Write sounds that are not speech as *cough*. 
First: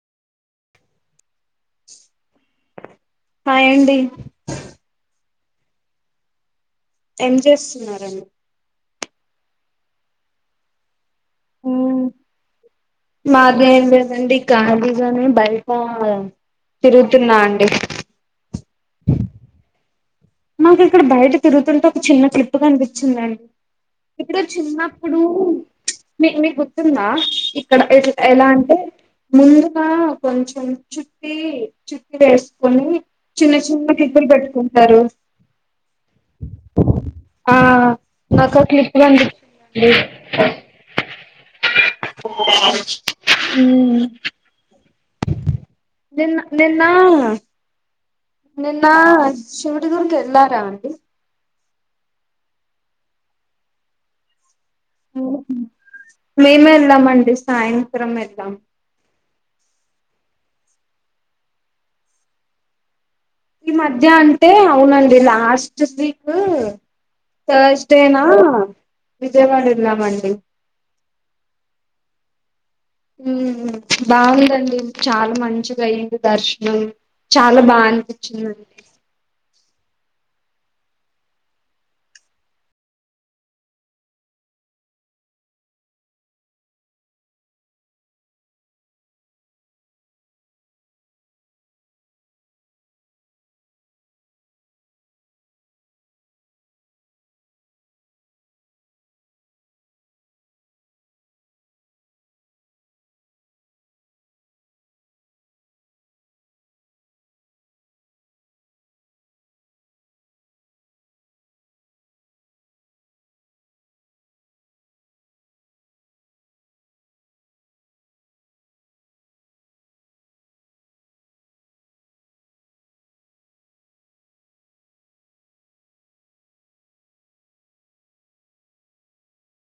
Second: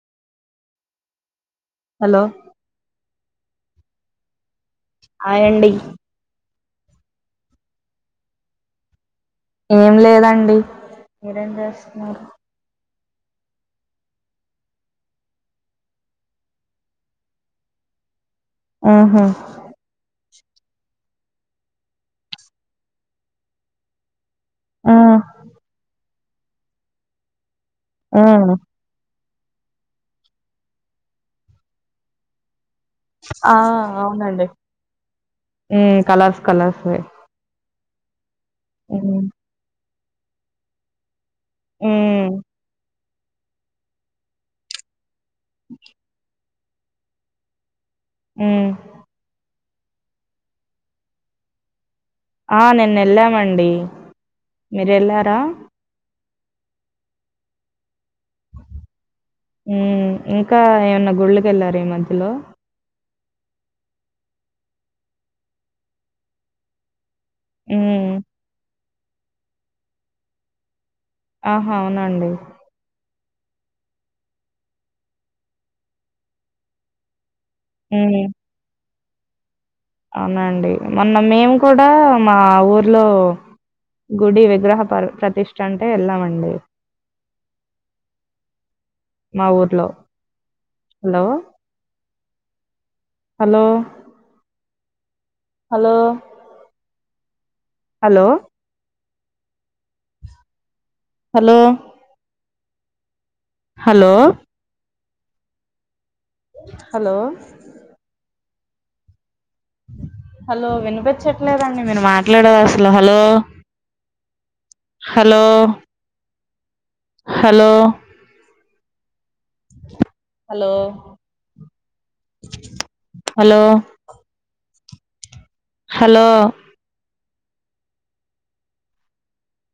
hello hi అండి hi అండి ఏం చేస్తున్నారండి ఏం లేదండి మీరేం చేస్తున్నారు మాది ఏం లేదండి కాళీగానే బయట తిరుగుతున్నా అండి ఆహా మాకు ఇక్కడ బయట తిరుగుతుంటే ఒక చిన్న క్లిప్ కనిపించిందండి ఎప్పుడో ఉ చిన్నప్పుడు మీ మీకు గుర్తుందా ఇక్కడ ఎ ఎలా ఉ అంటే ముందుగా కొంచం చుట్టి చుట్టి వేసుకొని చిన్న ఆ చిన్న క్లిప్పులు అవునండి పెట్టుకుంటారు ఉమ్ కలర్స్ కలర్స్ వి ఆ నాక క్లిప్ కనిపించింది ఉమ్ ఉమ్ నిన్న నిన్న ఉమ్ నిన్న శివడి గుడికి వెళ్లారా అండి ఆ నిన్న వెళ్ళామండి మీరు వెళ్ళారా మేమే వెళ్ళామండి సాయంత్రం వెళ్ళాం ఉ ఇంకా ఏమన్నా గుళ్ళకి వెళ్ళారా ఈ మధ్యలో ఈ మధ్య అంటే అవునండి లాస్ట్ వీక్ ఉమ్ థర్స్డేనా విజయవాడ వెళ్ళామండి ఆహ అవునా అండి బాగుందండి చాలా మంచిగా అయింది దర్శనం చాలా బా ఉమ్ అనిపించింది అండి అవునండి మొన్న మేము కూడా మా ఊర్లో గుడి విగ్రహ ప్రతిష్ట అంటే వెళ్ళామండి అ *inaudible* మా ఊర్లో hello hello hello hello hello hello hello hello వినుపించట్లేదండి మీరు మాట్లాడేది అసలు hello hello hello hello hello hello